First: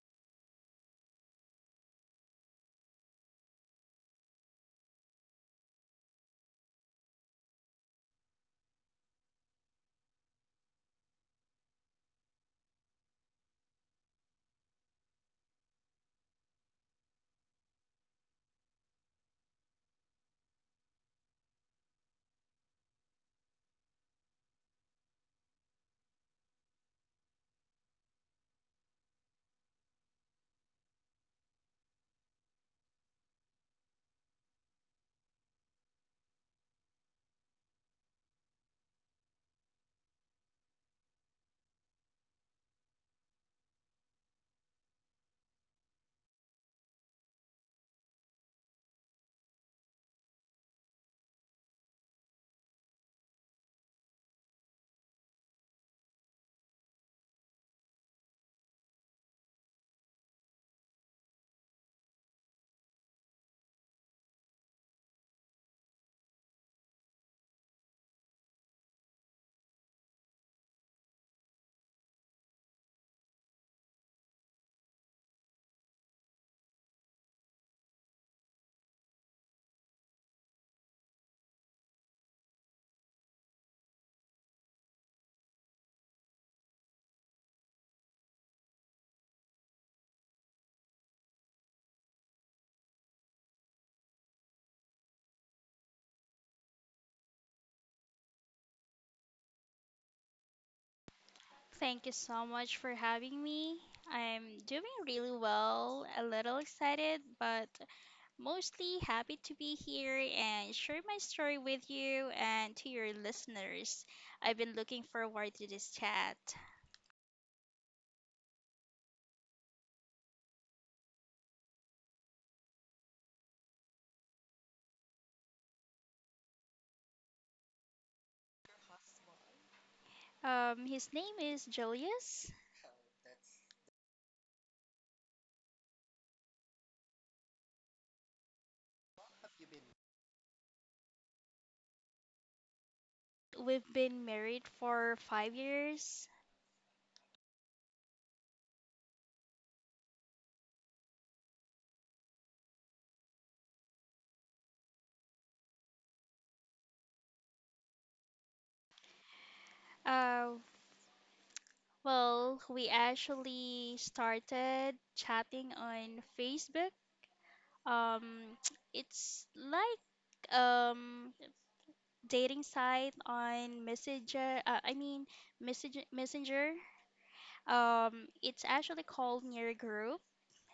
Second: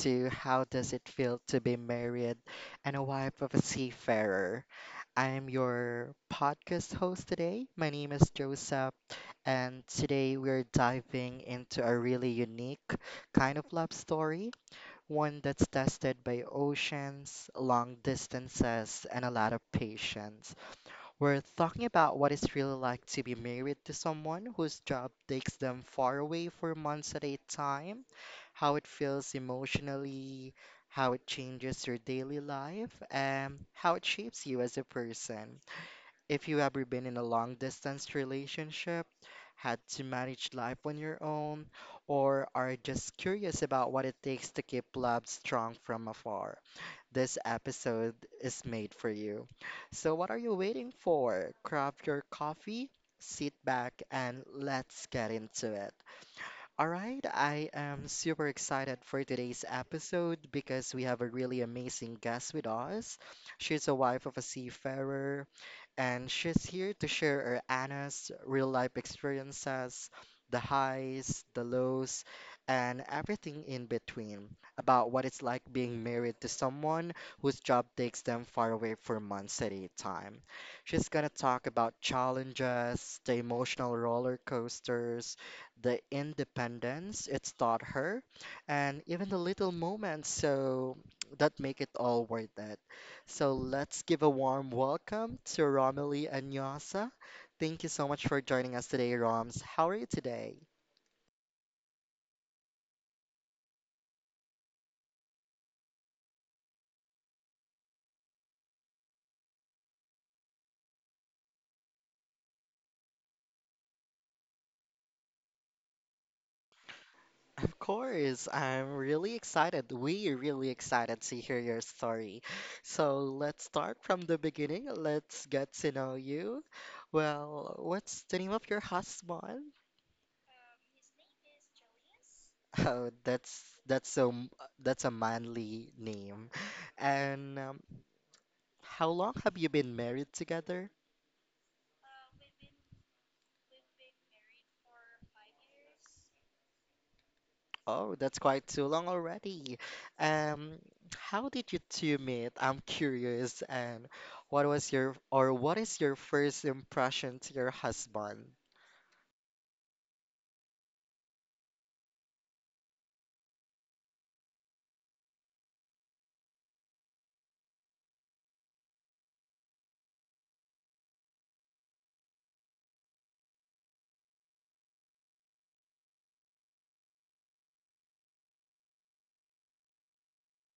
to How Does It Feel to Be Married and a Wife of a Seafarer? I'm your podcast host today. My name is Joseph, and today we're diving into a really unique kind of love story, one that's tested by oceans, long distances, and a lot of patience. We're talking about what it's really like to be married to someone whose job takes them far away for months at a time, how it feels emotionally, how it changes your daily life, and how it shapes you as a person. If you ever been in a long distance relationship, had to manage life on your own, or are just curious about what it takes to keep love strong from afar. This episode is made for you. So, what are you waiting for? Grab your coffee, sit back, and let's get into it. All right, I am super excited for today's episode because we have a really amazing guest with us. She's a wife of a seafarer, and she's here to share her Anna's real life experiences, the highs, the lows, and everything in between about what it's like being married to someone whose job takes them far away for months at a time. She's gonna talk about challenges, the emotional roller coasters, the independence it's taught her, and even the little moments so that make it all worth it. So let's give a warm welcome to Romilly and Yasa. Thank you so much for joining us today, Roms. How are you today? Thank you so much for having me. I'm doing really well, a little excited, but mostly happy to be here and share my story with you and to your listeners. I've been looking forward to this chat. Of course, I'm really excited. We're really excited to hear your story. So let's start from the beginning. Let's get to know you. Well, what's the name of your husband? His name is Julius. Oh, that's so that's a manly name. And how long have you been married together? We've been married for 5 years. Oh, that's quite too long already. Um, how did you two meet? I'm curious. And what was your or what is your first impression to your husband? Uh, well, we actually started chatting on Facebook. Um, it's like um dating site on Messenger. I mean message Messenger. It's actually called Near Group.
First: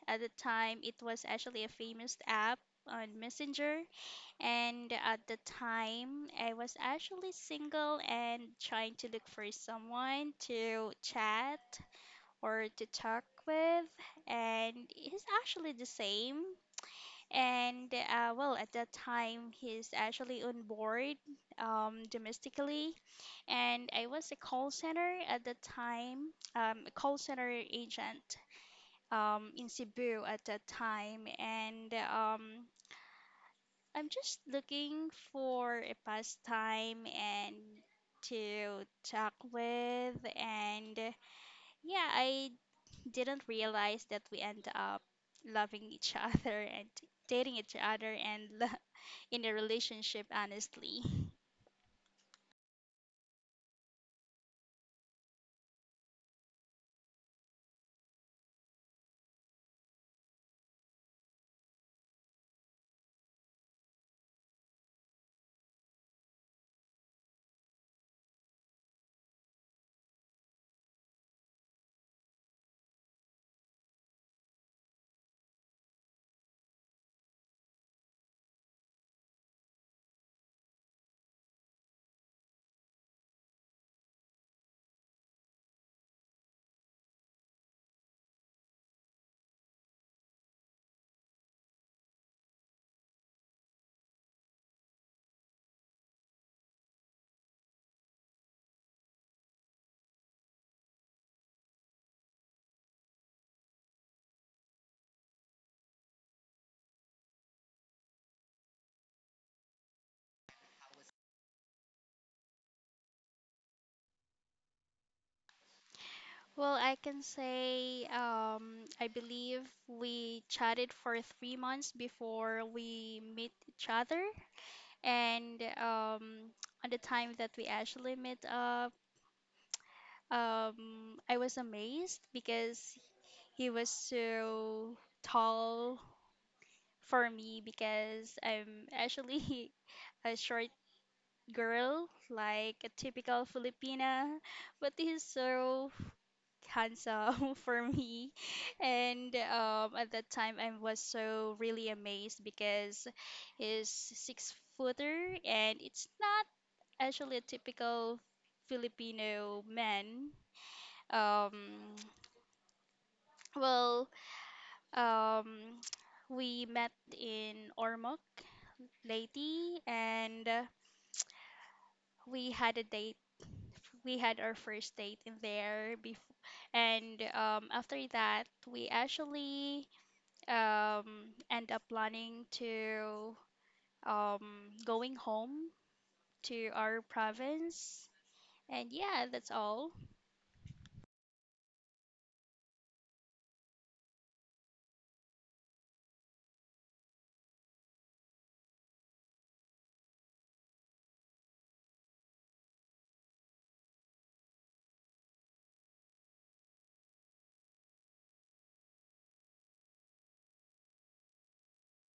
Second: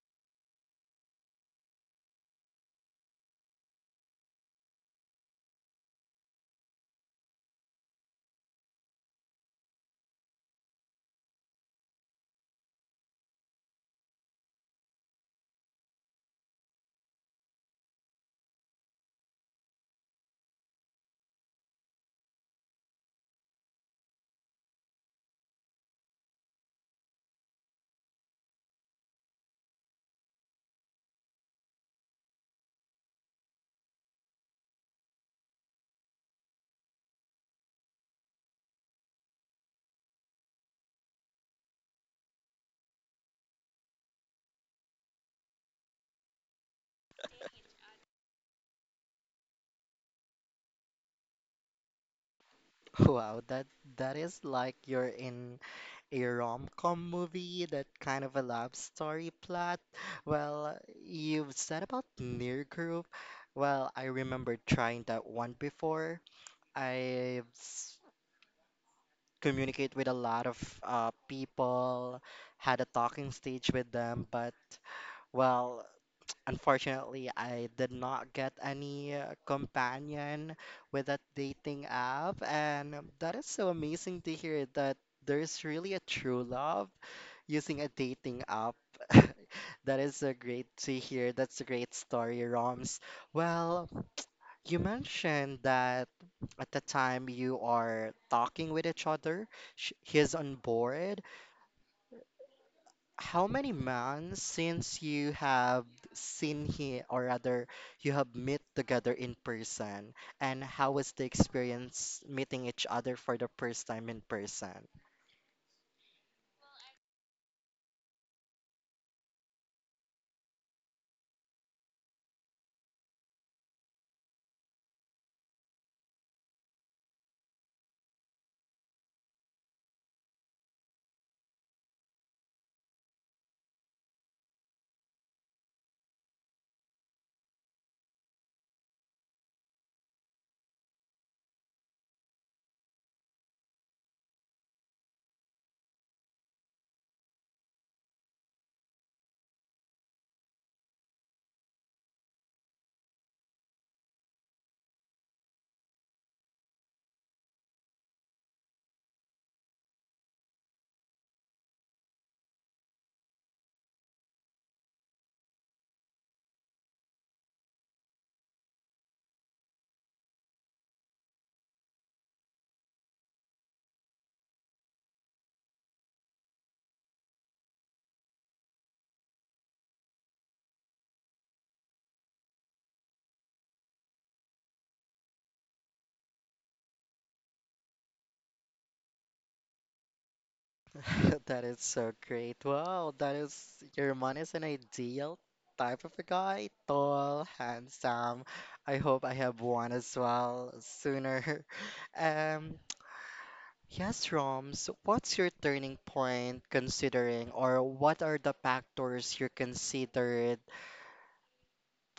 At the time, it was actually a famous app on Messenger, and at the time, I was actually single and trying to look for someone to chat or to talk with, and he's actually the same. And well, at that time, he's actually on board domestically, and I was a call center at the time, a call center agent, in Cebu at that time, and I'm just looking for a pastime and to talk with, and yeah, I didn't realize that we end up loving each other and dating each other and in a relationship honestly. Wow, that is like you're in a rom-com movie, that kind of a love story plot. Well, you've said about near group. Well, I remember trying that one before. I've s- communicate with a lot of people, had a talking stage with them, but well, unfortunately, I did not get any companion with that dating app, and that is so amazing to hear that there's really a true love using a dating app. That is a great to hear. That's a great story, Roms. Well, you mentioned that at the time you are talking with each other, he's on board. How many months since you have seen him, or rather, you have met together in person? And how was the experience meeting each other for the first time in person? Well, I can say I believe we chatted for 3 months before we meet each other, and on the time that we actually met up, I was amazed because he was so tall for me because I'm actually a short girl, like a typical Filipina, but he's so handsome for me. And at that time, I was so really amazed because he's six footer, and it's not actually a typical Filipino man. Um, well, um, we met in Ormoc, Leyte, and we had a date. We had our first date in there before, and after that, we actually end up planning to going home to our province. And yeah, that's all. That is so great. Wow, that is your man is an ideal type of a guy. Tall, handsome. I hope I have one as well sooner. Um, yes, Roms, what's your turning point considering, or what are the factors you considered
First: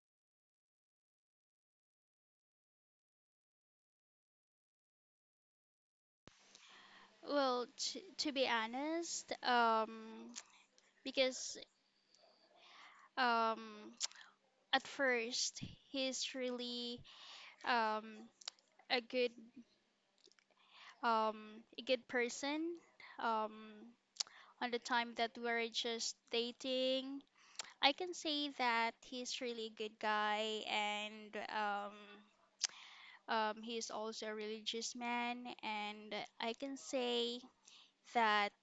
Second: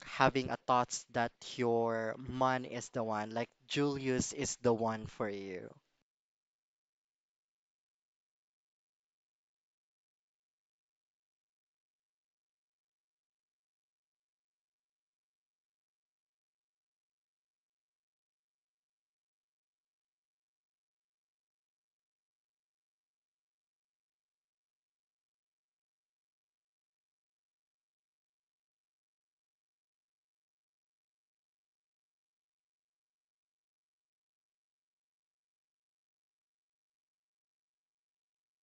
having a thoughts that your man is the one, like Julius is the one for you? Well, to be honest, because um, at first he's really um, a good a good person. Um, on the time that we were just dating, I can say that he's really a good guy and he is also a religious man, and I can say that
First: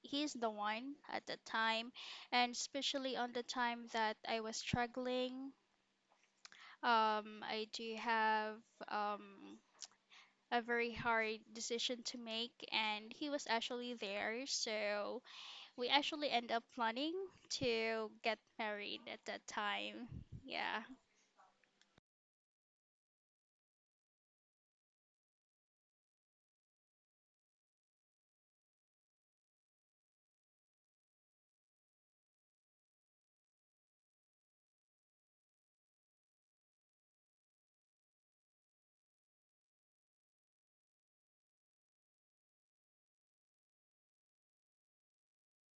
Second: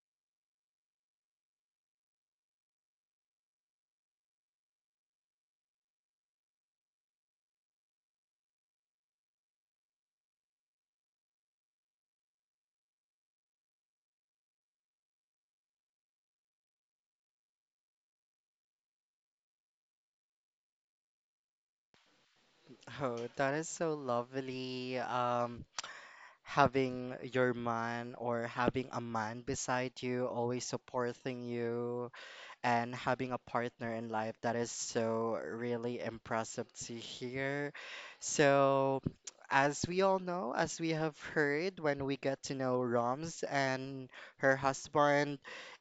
he's the one at the time, and especially on the time that I was struggling. I do have um, a very hard decision to make, and he was actually there. So we actually end up planning to get married at that time. Yeah. Oh, that is so lovely. Having your man or having a man beside you, always supporting you, and having a partner in life. That is so really impressive to hear. So, as we all know, as we have heard, when we get to know Roms and her husband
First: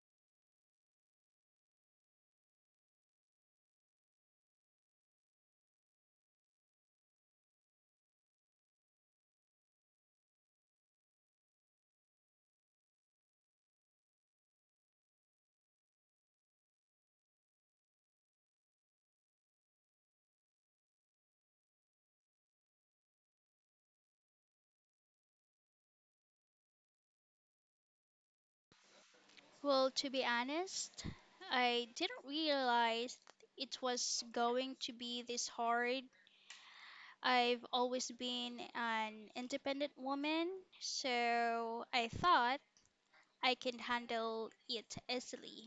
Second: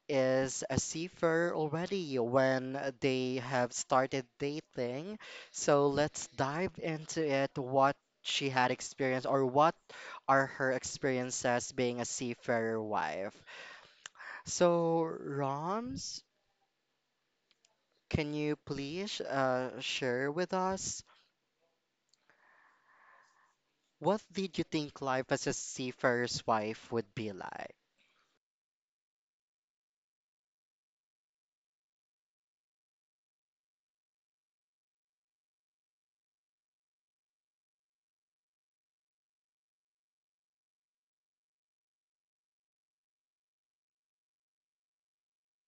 is a seafarer already when they have started dating. So, let's dive into it. What she had experienced, or what are her experiences being a seafarer wife? So, Roms, can you please share with us what did you think life as a seafarer's wife would be like? Well, to be honest, I didn't realize it was going to be this hard. I've always been an independent woman, so I thought I can handle it easily.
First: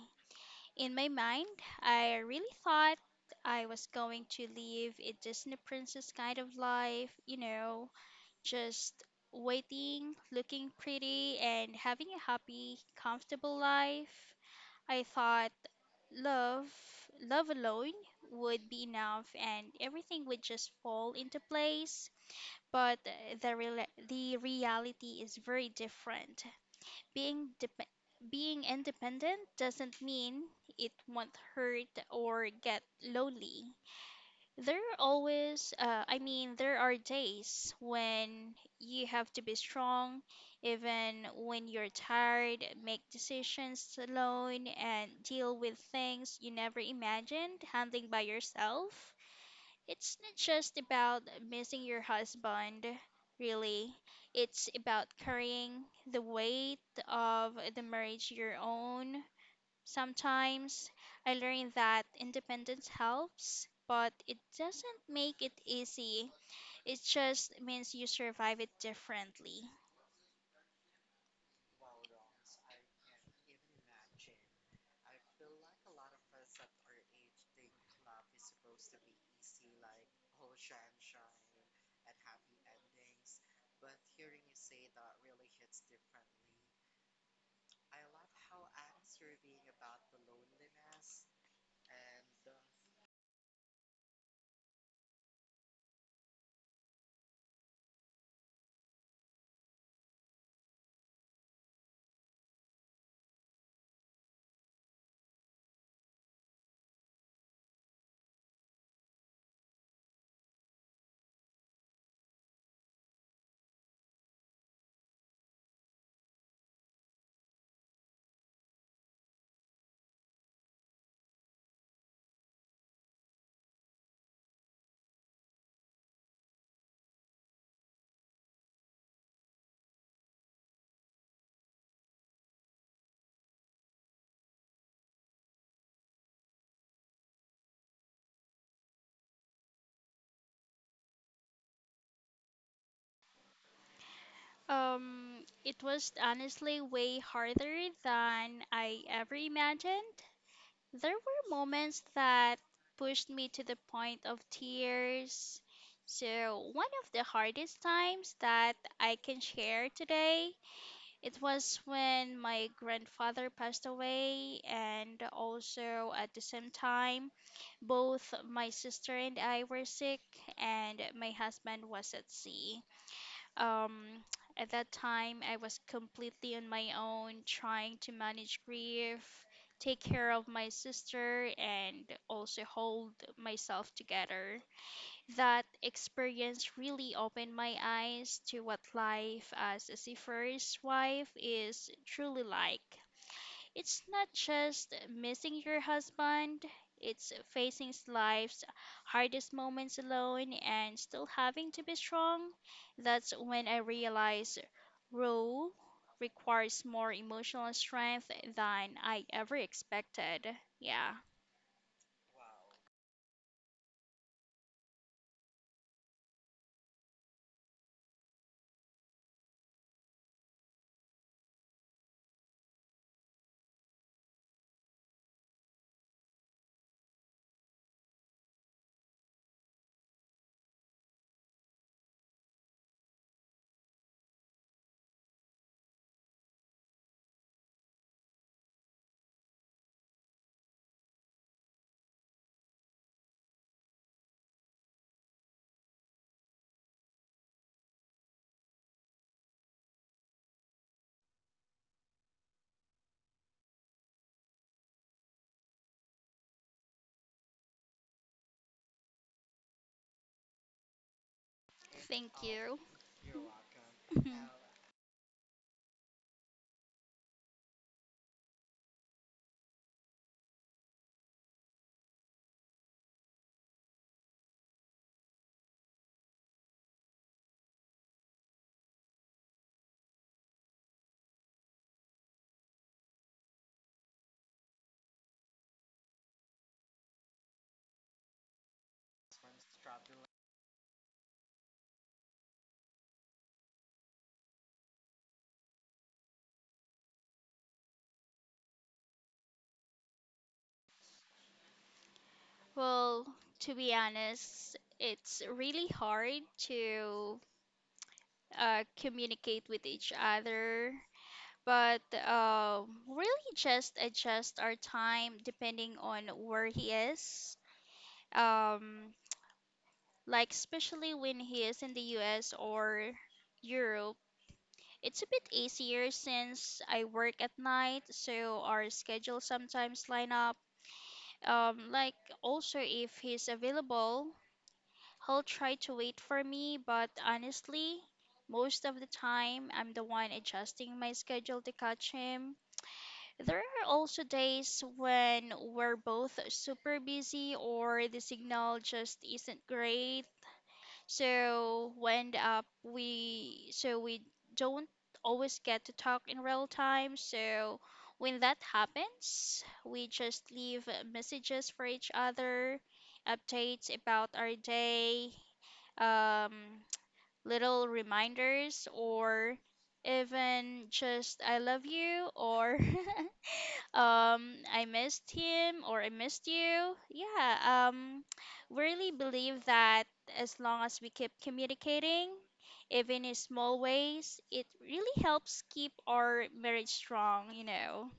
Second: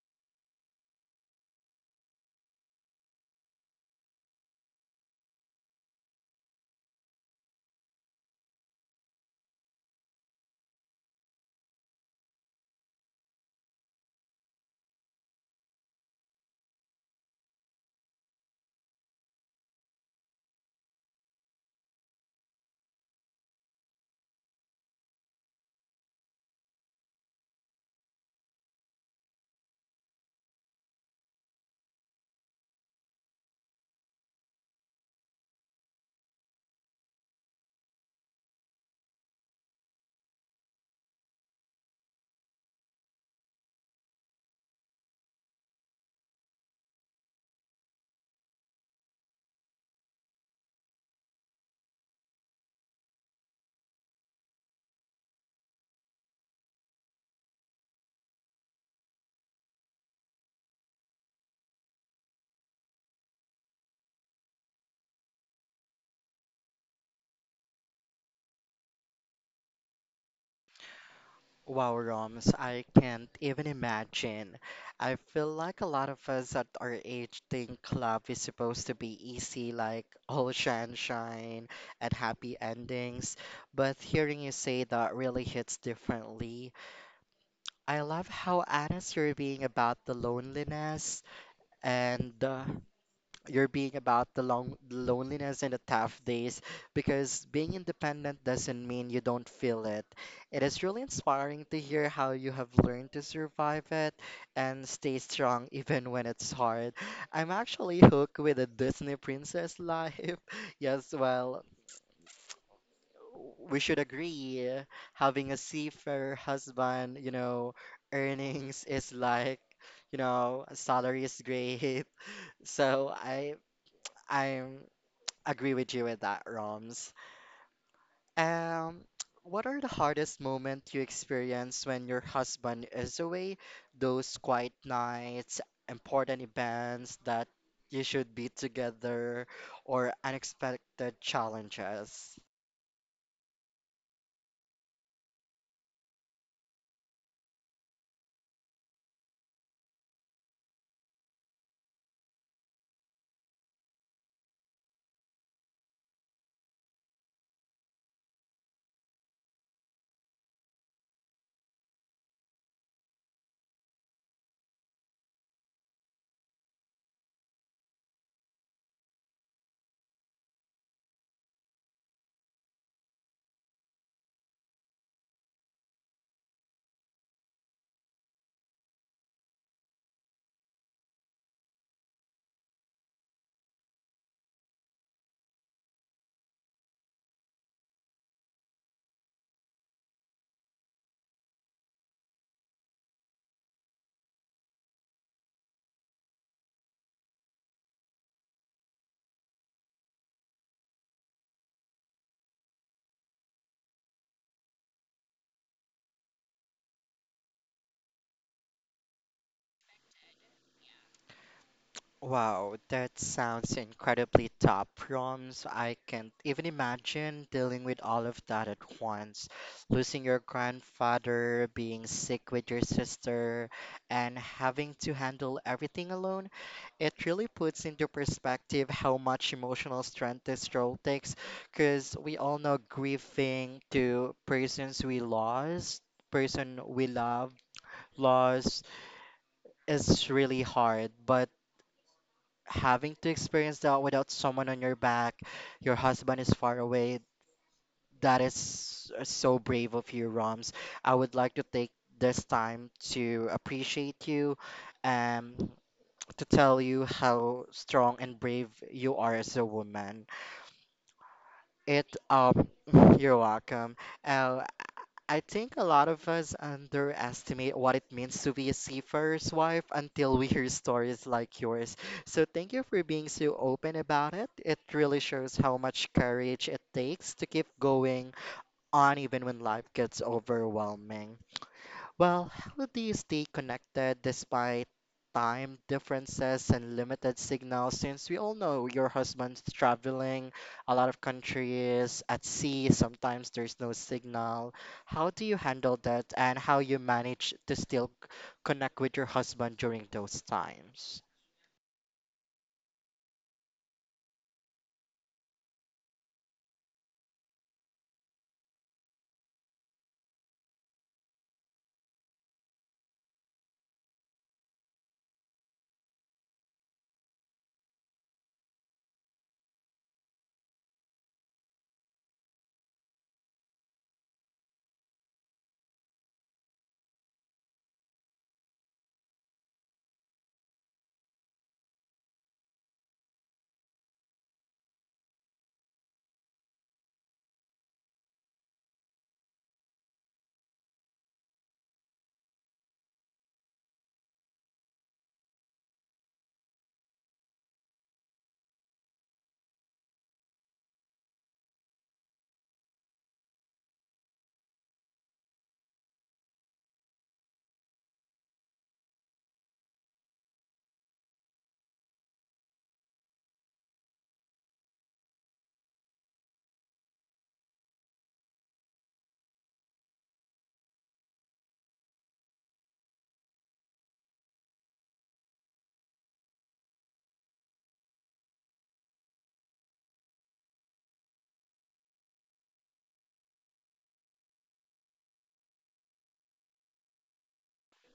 In my mind, I really thought I was going to live a Disney princess kind of life, you know, just waiting, looking pretty, and having a happy, comfortable life. I thought Love, love alone would be enough and everything would just fall into place. But the real the reality is very different. Being dep Being independent doesn't mean it won't hurt or get lonely. There are I mean, there are days when you have to be strong, even when you're tired, make decisions alone, and deal with things you never imagined handling by yourself. It's not just about missing your husband, really. It's about carrying the weight of the marriage your own. Sometimes I learned that independence helps, but it doesn't make it easy. It just means you survive it differently. Wow, Roms, I can't even imagine. I feel like a lot of us at our age think love is supposed to be easy, like all sunshine and happy endings. But hearing you say that really hits differently. I love how honest you're being about the loneliness and you're being about the long the loneliness and the tough days because being independent doesn't mean you don't feel it. It is really inspiring to hear how you have learned to survive it and stay strong even when it's hard. I'm actually hooked with a Disney princess life. Yes, well, we should agree having a seafarer husband, you know, earnings is like, you know, salary is great. So I I'm agree with you with that, Roms. Um, what are the hardest moments you experience when your husband is away? Those quiet nights, important events that you should be together, or unexpected challenges? It was honestly way harder than I ever imagined. There were moments that pushed me to the point of tears. So, one of the hardest times that I can share today, it was when my grandfather passed away, and also at the same time, both my sister and I were sick, and my husband was at sea. Um, at that time, I was completely on my own, trying to manage grief, take care of my sister, and also hold myself together. That experience really opened my eyes to what life as a seafarer's wife is truly like. It's not just missing your husband, it's facing life's hardest moments alone and still having to be strong. That's when I realized role requires more emotional strength than I ever expected. Yeah. Wow, that sounds incredibly tough. Proms, I can't even imagine dealing with all of that at once. Losing your grandfather, being sick with your sister, and having to handle everything alone. It really puts into perspective how much emotional strength this role takes, because we all know grieving to persons we lost, person we love, loss is really hard, but having to experience that without someone on your back, your husband is far away, that is so brave of you, Roms. I would like to take this time to appreciate you and to tell you how strong and brave you are as a woman. It Thank you. you're welcome. Uh, I think a lot of us underestimate what it means to be a seafarer's wife until we hear stories like yours. So thank you for being so open about it. It really shows how much courage it takes to keep going on even when life gets overwhelming. Well, how do you stay connected despite time differences and limited signals? Since we all know your husband's traveling a lot of countries at sea, sometimes there's no signal. How do you handle that and how you manage to still connect with your husband during those times? Well, to be honest, it's really hard to communicate with each other, but uh, really just adjust our time depending on where he is. Um, especially when he is in the US or Europe, it's a bit easier since I work at night, so our schedules sometimes line up. Um, like, also, if he's available, he'll try to wait for me, but honestly, most of the time I'm the one adjusting my schedule to catch him. There are also days when we're both super busy or the signal just isn't great. So we end up we so we don't always get to talk in real time. So when that happens, we just leave messages for each other, updates about our day, um, little reminders or even just I love you or I missed him or I missed you. Yeah, we really believe that as long as we keep communicating, even in small ways, it really helps keep our marriage strong, you know.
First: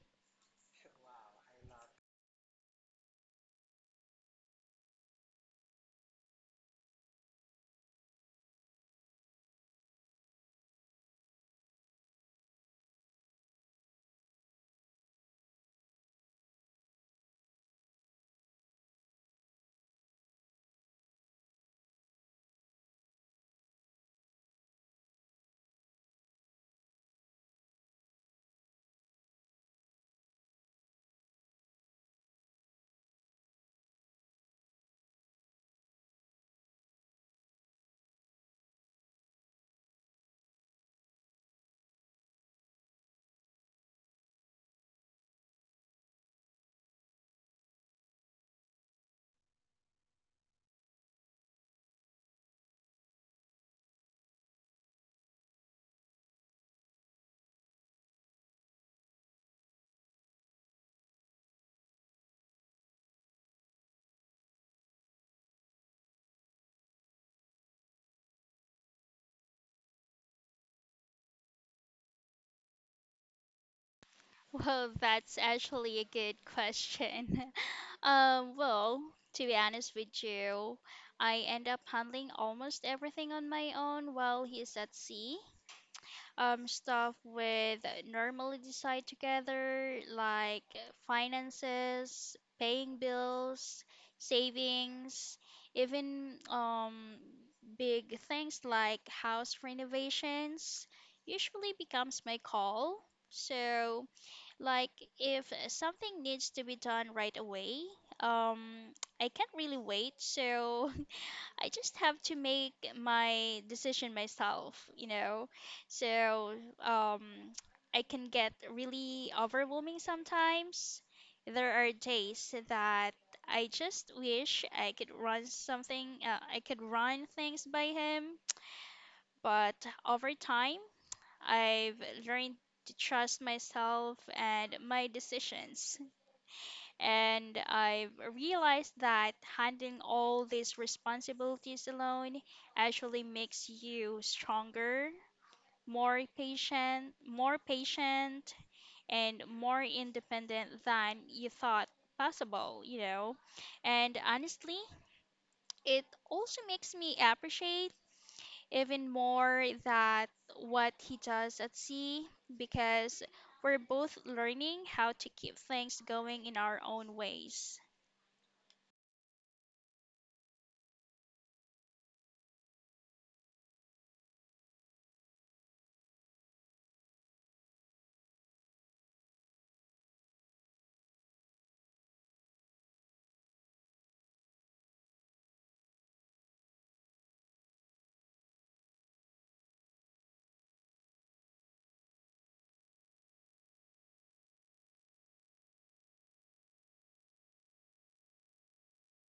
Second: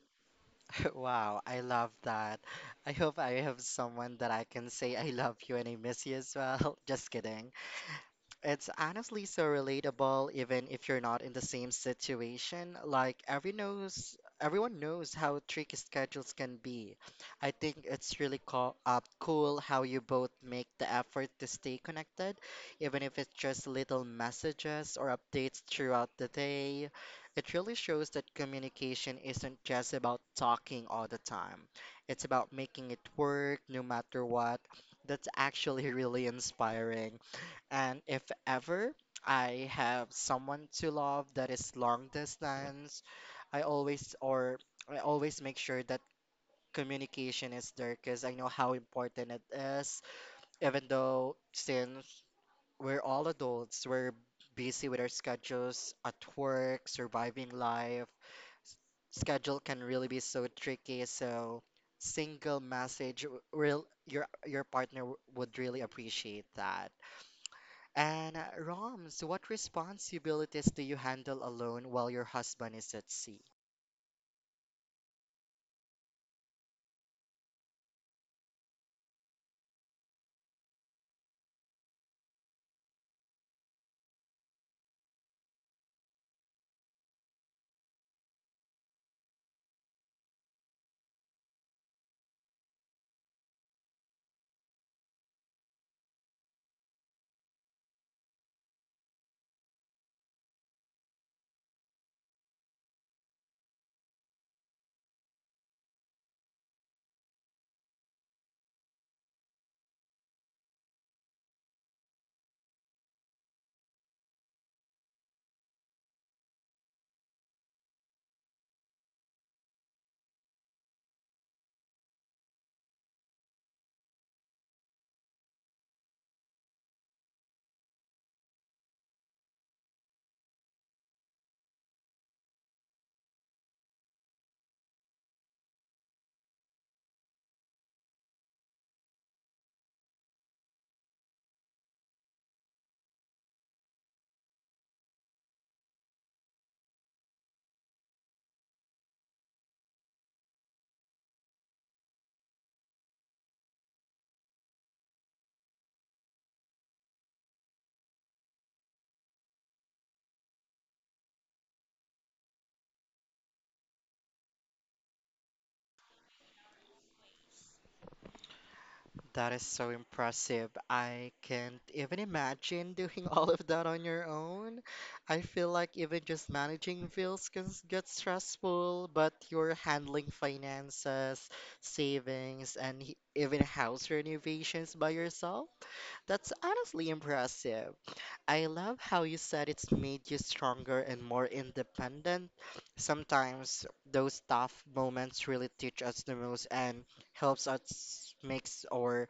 Wow, I love that. I hope I have someone that I can say I love you and I miss you as well. Just kidding. It's honestly so relatable, even if you're not in the same situation. Like every knows, everyone knows how tricky schedules can be. I think it's really co cool how you both make the effort to stay connected, even if it's just little messages or updates throughout the day. It really shows that communication isn't just about talking all the time. It's about making it work no matter what. That's actually really inspiring. And if ever I have someone to love that is long distance, I always or I always make sure that communication is there because I know how important it is. Even though since we're all adults, we're busy with our schedules at work, surviving life. Schedule can really be so tricky, so single message will your partner would really appreciate that. And Roms, what responsibilities do you handle alone while your husband is at sea? Well, that's actually a good question. Well, to be honest with you, I end up handling almost everything on my own while he's at sea. Stuff with normally decide together, like finances, paying bills, savings, even big things like house renovations usually becomes my call. So, like, if something needs to be done right away, um, I can't really wait, so I just have to make my decision myself, you know. So um, I can get really overwhelming sometimes. There are days that I just wish I could run I could run things by him, but over time, I've learned to trust myself and my decisions. And I realized that handling all these responsibilities alone actually makes you stronger, more patient, and more independent than you thought possible, you know. And honestly, it also makes me appreciate even more that what he does at sea because we're both learning how to keep things going in our own ways. That is so impressive. I can't even imagine doing all of that on your own. I feel like even just managing bills can get stressful, but you're handling finances, savings, and even house renovations by yourself. That's honestly impressive. I love how you said it's made you stronger and more independent. Sometimes those tough moments really teach us the most and helps us makes or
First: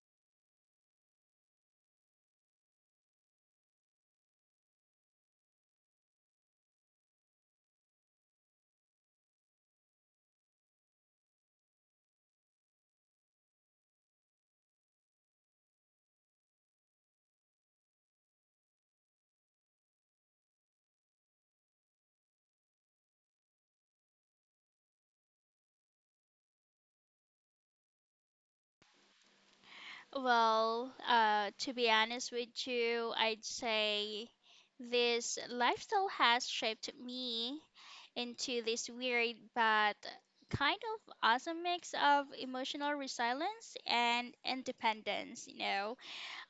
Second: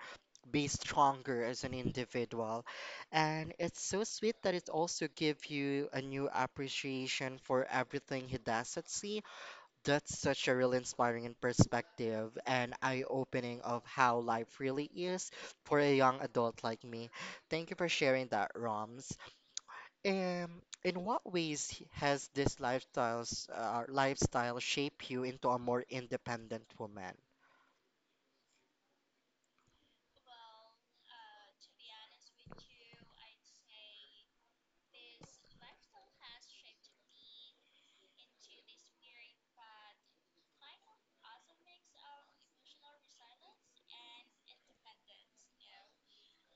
be stronger as an individual. And it's so sweet that it also gives you a new appreciation for everything he does at sea. That's such a really inspiring perspective and eye-opening of how life really is for a young adult like me. Thank you for sharing that, Roms. In what ways has this lifestyle shaped you into a more independent woman? Well, to be honest with you, I'd say this lifestyle has shaped me into this weird but kind of awesome mix of emotional resilience and independence. You know,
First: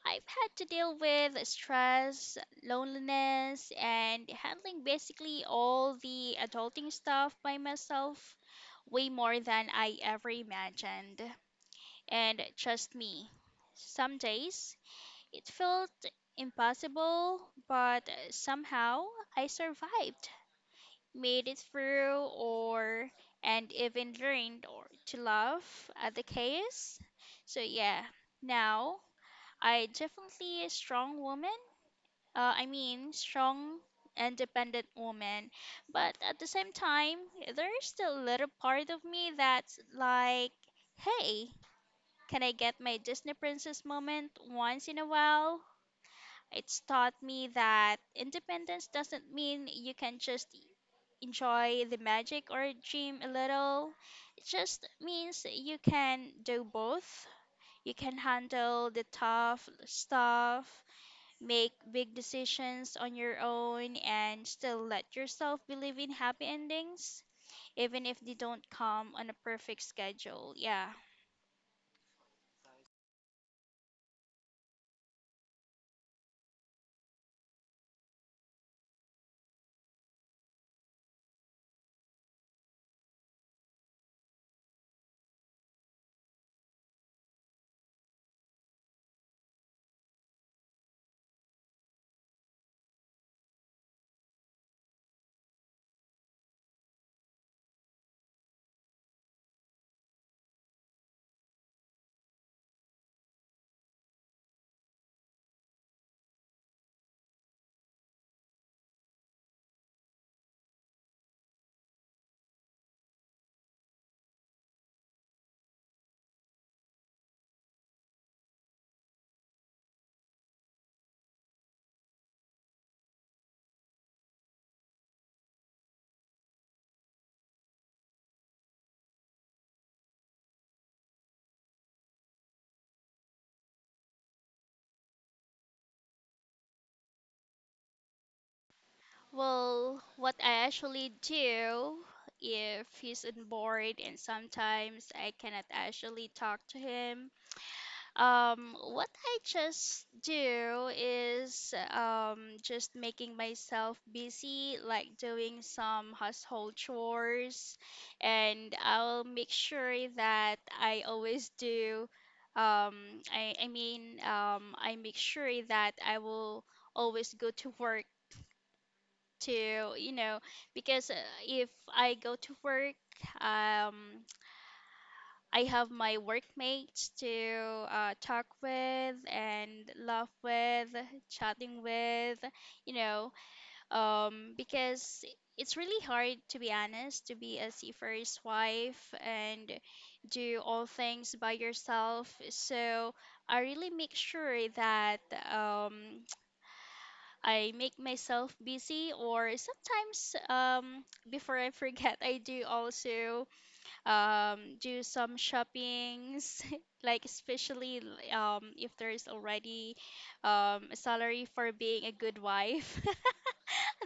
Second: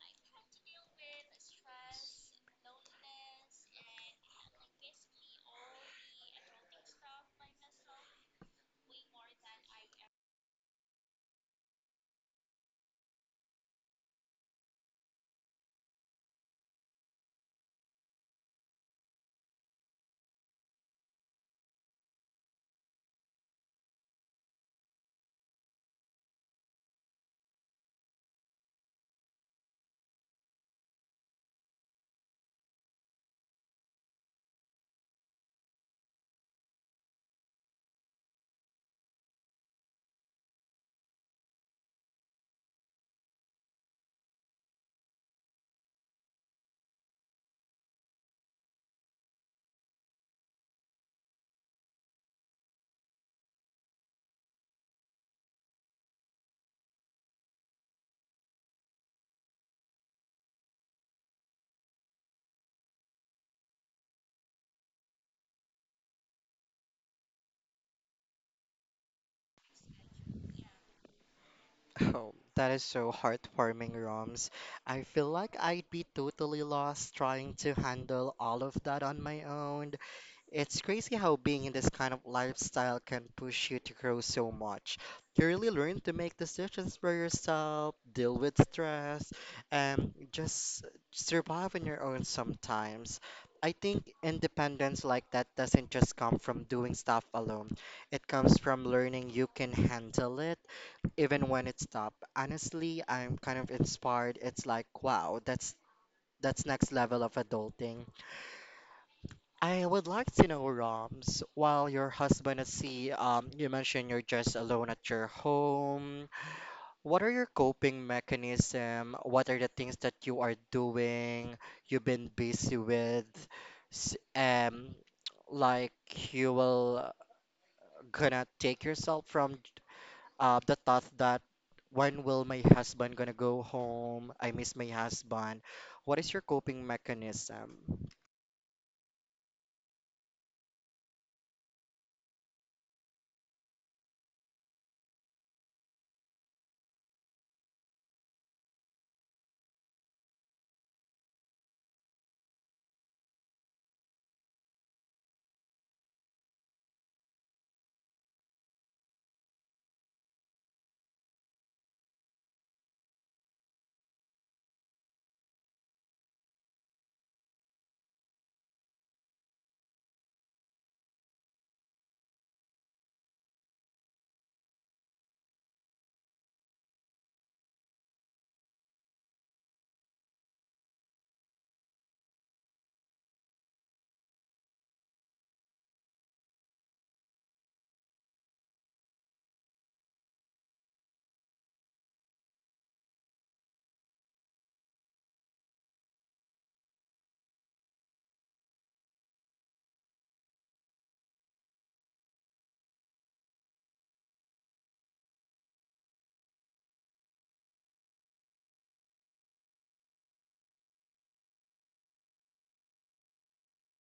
I've had to deal with stress, loneliness, and handling basically all the adulting stuff by myself way more than I ever imagined. And trust me, some days it felt impossible, but somehow I survived, made it through, or and even learned or to love, at the chaos. So yeah, now I definitely a strong woman. I mean, strong, independent woman. But at the same time, there's still a little part of me that's like, hey. Can I get my Disney princess moment once in a while? It's taught me that independence doesn't mean you can just enjoy the magic or dream a little. It just means you can do both. You can handle the tough stuff, make big decisions on your own, and still let yourself believe in happy endings, even if they don't come on a perfect schedule. Yeah. Oh, that is so heartwarming, Roms. I feel like I'd be totally lost trying to handle all of that on my own. It's crazy how being in this kind of lifestyle can push you to grow so much. You really learn to make decisions for yourself, deal with stress, and just survive on your own sometimes. I think independence like that doesn't just come from doing stuff alone. It comes from learning you can handle it even when it's top. Honestly, I'm kind of inspired. It's like, wow, that's next level of adulting. I would like to know, Roms, while your husband is sea, you mentioned you're just alone at your home. What are your coping mechanism? What are the things that you are doing? You've been busy with, S- um, like you will gonna take yourself from the thought that when will my husband gonna go home? I miss my husband. What is your coping mechanism? Well, what I actually do if he's on board and sometimes I cannot actually talk to him, what I just do is just making myself busy, like doing some household chores, and I'll make sure that I always do. Um, I mean, I make sure that I will always go to work to you know because if I go to work um I have my workmates to talk with and laugh with chatting with you know because it's really hard to be honest to be a seafarer's wife and do all things by yourself, so I really make sure that um I make myself busy, or sometimes before I forget, I do also do some shoppings, like especially if there is already a salary for being a good wife.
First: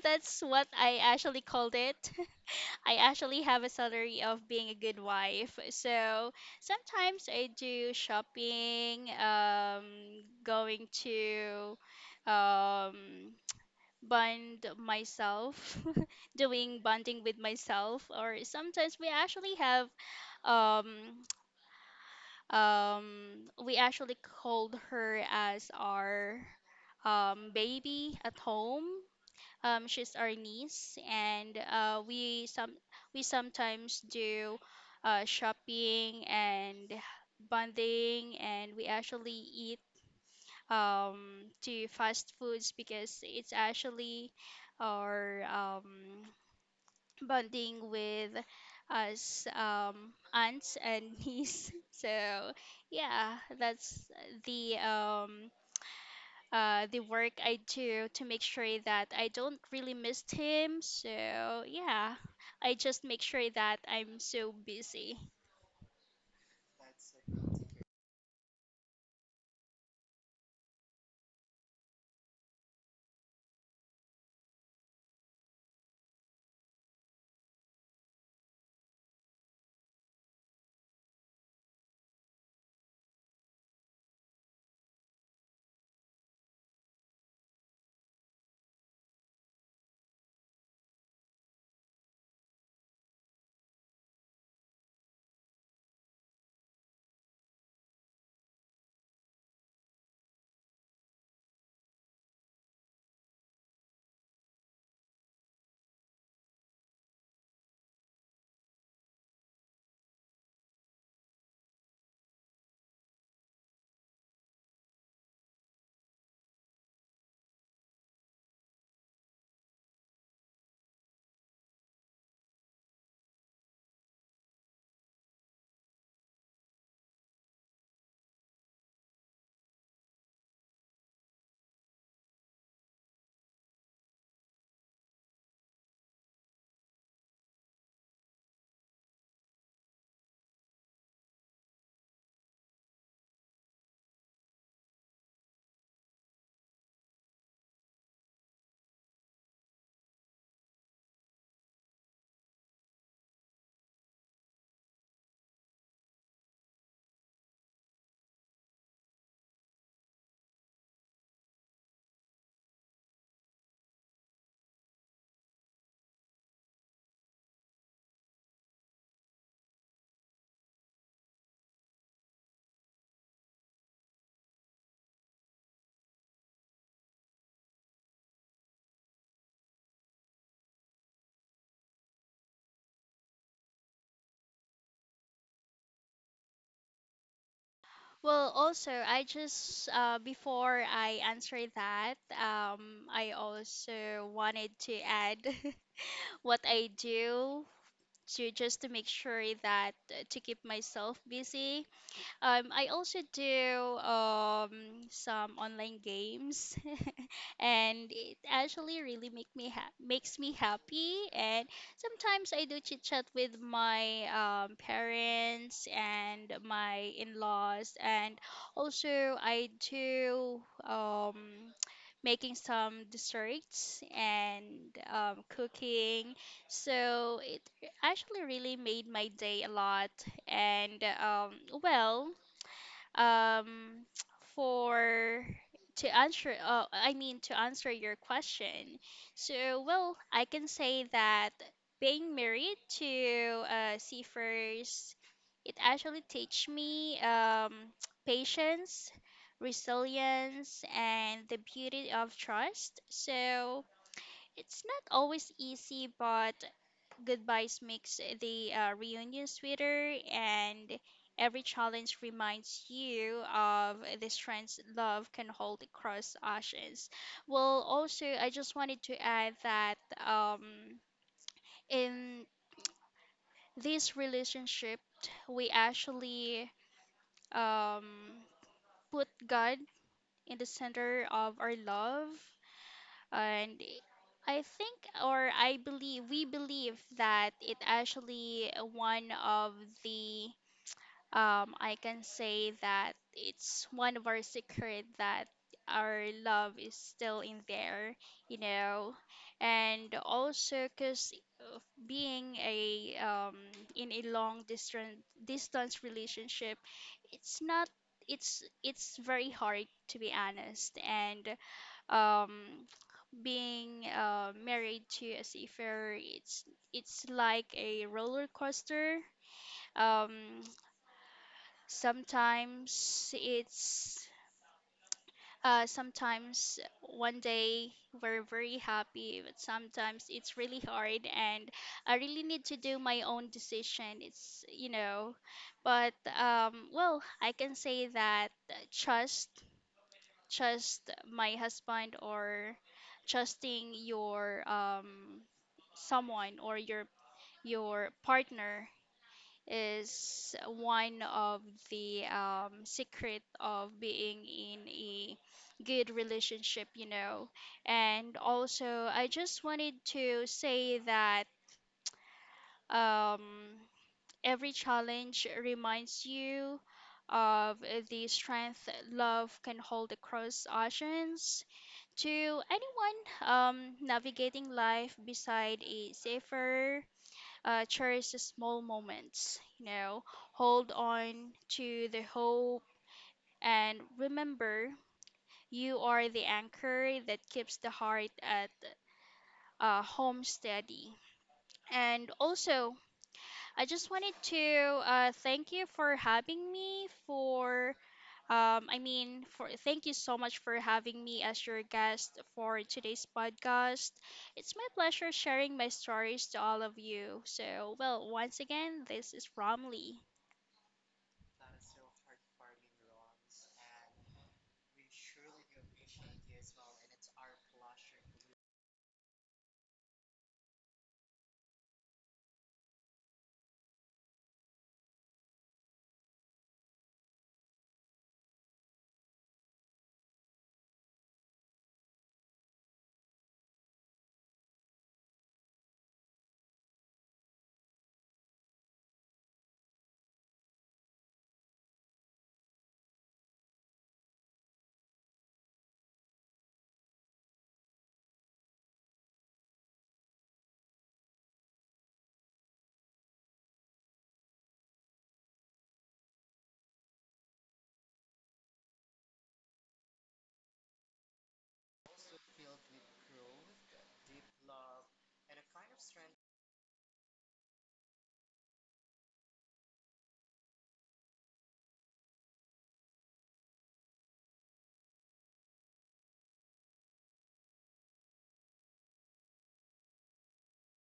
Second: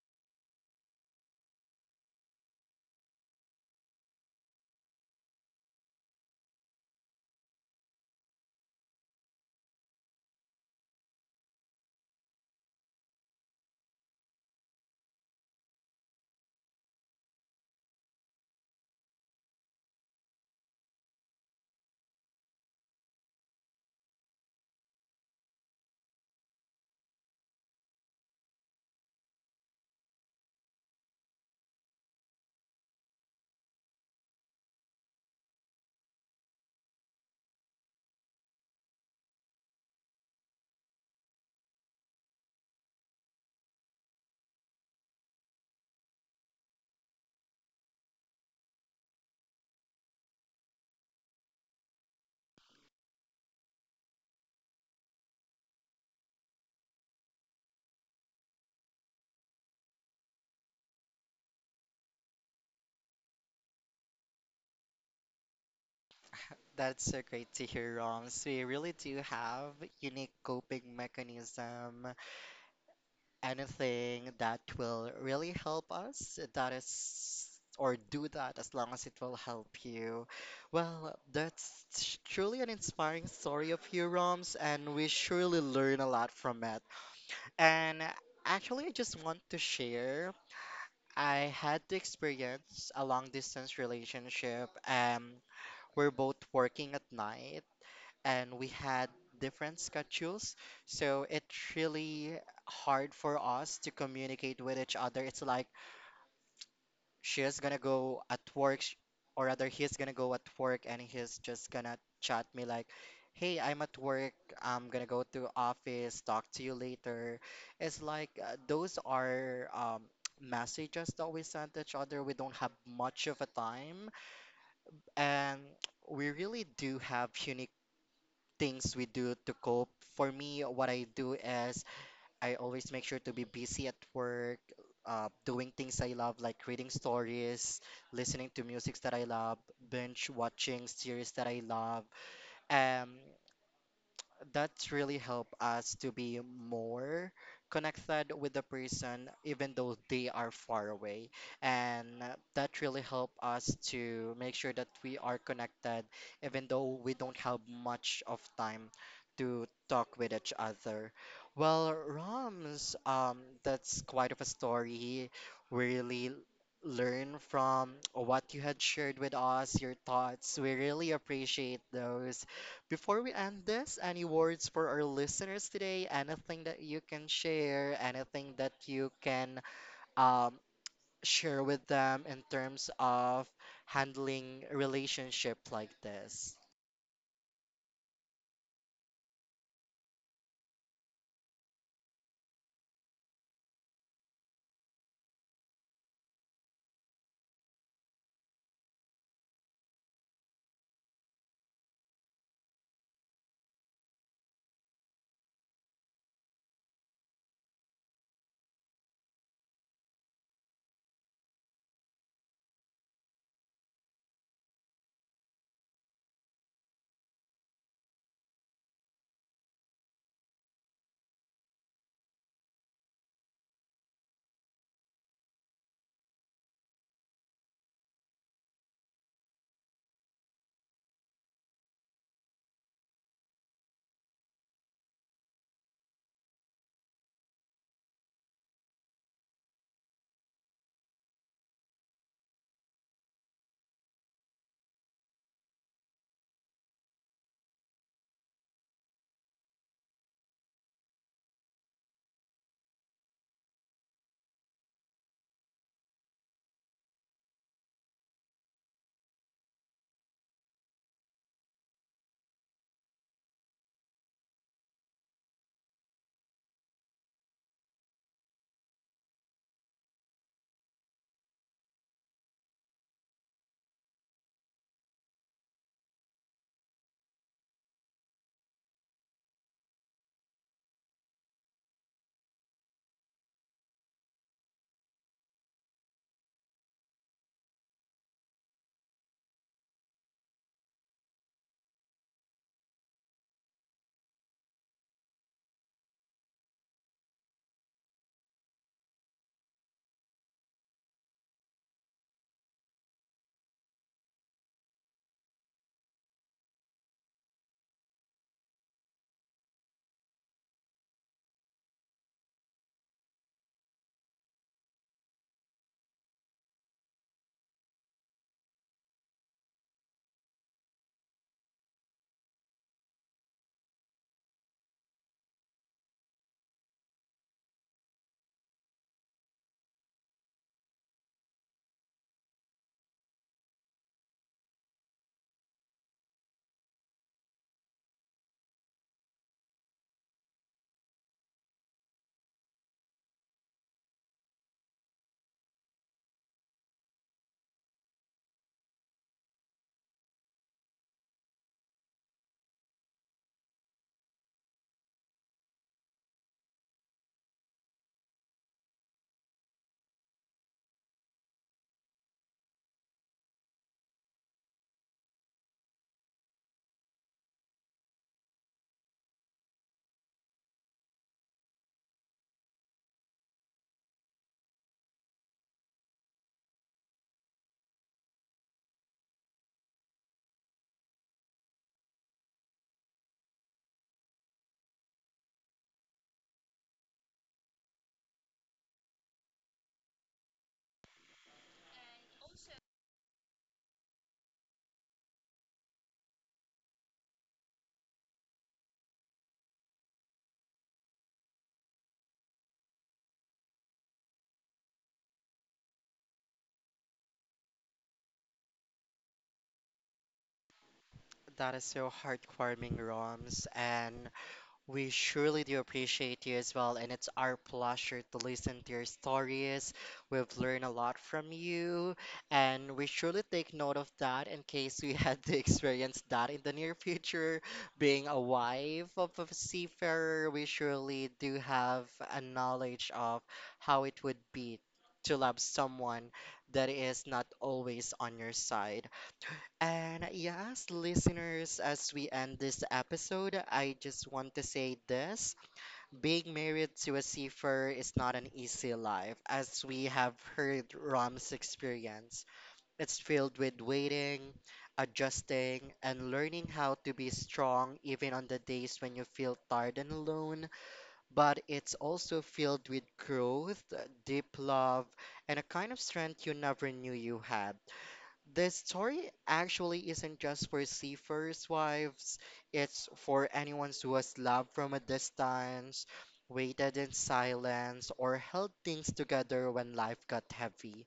That's what I actually called it. I actually have a salary of being a good wife. So sometimes I do shopping, going to um bond myself doing bonding with myself, or sometimes we actually have um we actually called her as our baby at home, she's our niece, and we sometimes do shopping and bonding, and we actually eat to fast foods because it's actually or bonding with us aunts and niece. So yeah, that's the um, the work I do to make sure that I don't really miss him. So yeah, I just make sure that I'm so busy. That's so great to hear, Roms. We really do have unique coping mechanism, anything that will really help us, that is, or do that as long as it will help you. Well, that's truly an inspiring story of you, Roms, and we surely learn a lot from it. And actually, I just want to share. I had the experience a long distance relationship. We're both working at night and we had different schedules. So it's really hard for us to communicate with each other. It's like she's gonna go at work, sh- or rather, he's gonna go at work and he's just gonna chat me like, "Hey, I'm at work. I'm gonna go to office. Talk to you later." It's like those are messages that we send each other. We don't have much of a time, and we really do have unique things we do to cope. For me, what I do is I always make sure to be busy at work, doing things I love, like reading stories, listening to music that I love, binge watching series that I love. Um, that's really help us to be more connected with the person even though they are far away and that really help us to make sure that we are connected even though we don't have much of time to talk with each other. Well, Rams, that's quite of a story. We really learn from what you had shared with us. Your thoughts, we really appreciate those. Before we end this, any words for our listeners today? Anything that you can share? Anything that you can um, share with them in terms of handling relationship like this? Well, also I just before I answer that, I also wanted to add what I do to just to make sure that to keep myself busy. I also do some online games, and it actually really makes me happy, and sometimes I do chit chat with my parents and my in-laws, and also I do making some desserts and cooking, so it actually really made my day a lot. And well um for to answer I mean, to answer your question, so well, I can say that being married to seafarers, it actually teach me patience, resilience, and the beauty of trust. So it's not always easy, but goodbyes makes the reunion sweeter, and every challenge reminds you of the strengths love can hold across oceans. Well, also, I just wanted to add that um, in this relationship, we actually um, put God in the center of our love, and I think, or I believe, we believe that it actually one of the I can say that it's one of our secret that our love is still in there, you know, and also because being a in a long distance relationship, it's not it's it's very hard to be honest, and um being married to a seafarer, it's like a roller coaster. um Sometimes it's Sometimes one day we're very happy, but sometimes it's really hard, and I really need to do my own decision. It's you know, but well, I can say that trust, trust my husband or trusting your someone or your partner is one of the secret of being in a good relationship, you know. And also I just wanted to say that um, every challenge reminds you of the strength love can hold across oceans. To anyone navigating life beside a safer, cherish the small moments, you know, hold on to the hope, and remember you are the anchor that keeps the heart at home steady. And also, I just wanted to thank you for having me for I mean, for thank you so much for having me as your guest for today's podcast. It's my pleasure sharing my stories to all of you. So, well, once again, this is Romley. That is so heartwarming, Roms. And we surely do appreciate you as well, and it's our pleasure to listen to your stories. We've learned a lot from you, and we surely take note of that in case we had to experience that in the near future. Being a wife of a seafarer, we surely do have a knowledge of how it would be to love someone that is not always on your side. And yes, listeners, as we end this episode, I just want to say this. Being married to a seafarer is not an easy life, as we have heard Ram's experience. It's filled with waiting, adjusting, and learning how to be strong even on the days when you feel tired and alone. But it's also filled with growth, deep love, and a kind of strength you never knew you had. This story actually isn't just for seafarers' wives, it's for anyone who was loved from a distance, waited in silence, or held things together when life got heavy.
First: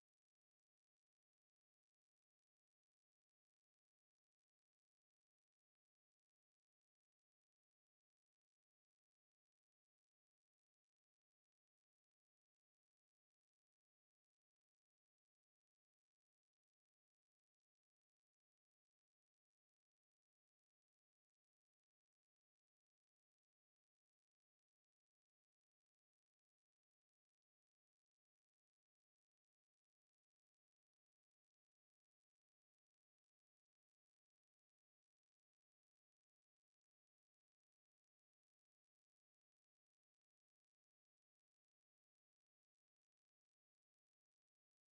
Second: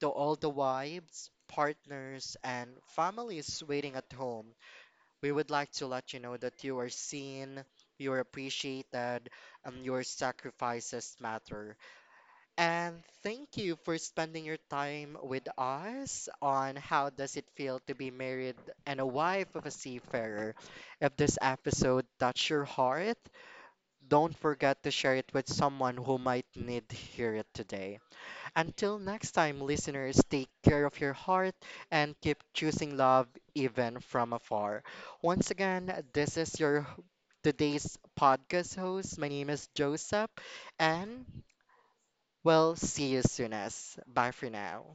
To all the wives, partners, and families waiting at home, we would like to let you know that you are seen, you are appreciated, and your sacrifices matter. And thank you for spending your time with us on how does it feel to be married and a wife of a seafarer. If this episode touched your heart, don't forget to share it with someone who might need to hear it today. Until next time, listeners, take care of your heart and keep choosing love even from afar. Once again, this is your today's podcast host. My name is Joseph and well, see you soonest. Bye for now.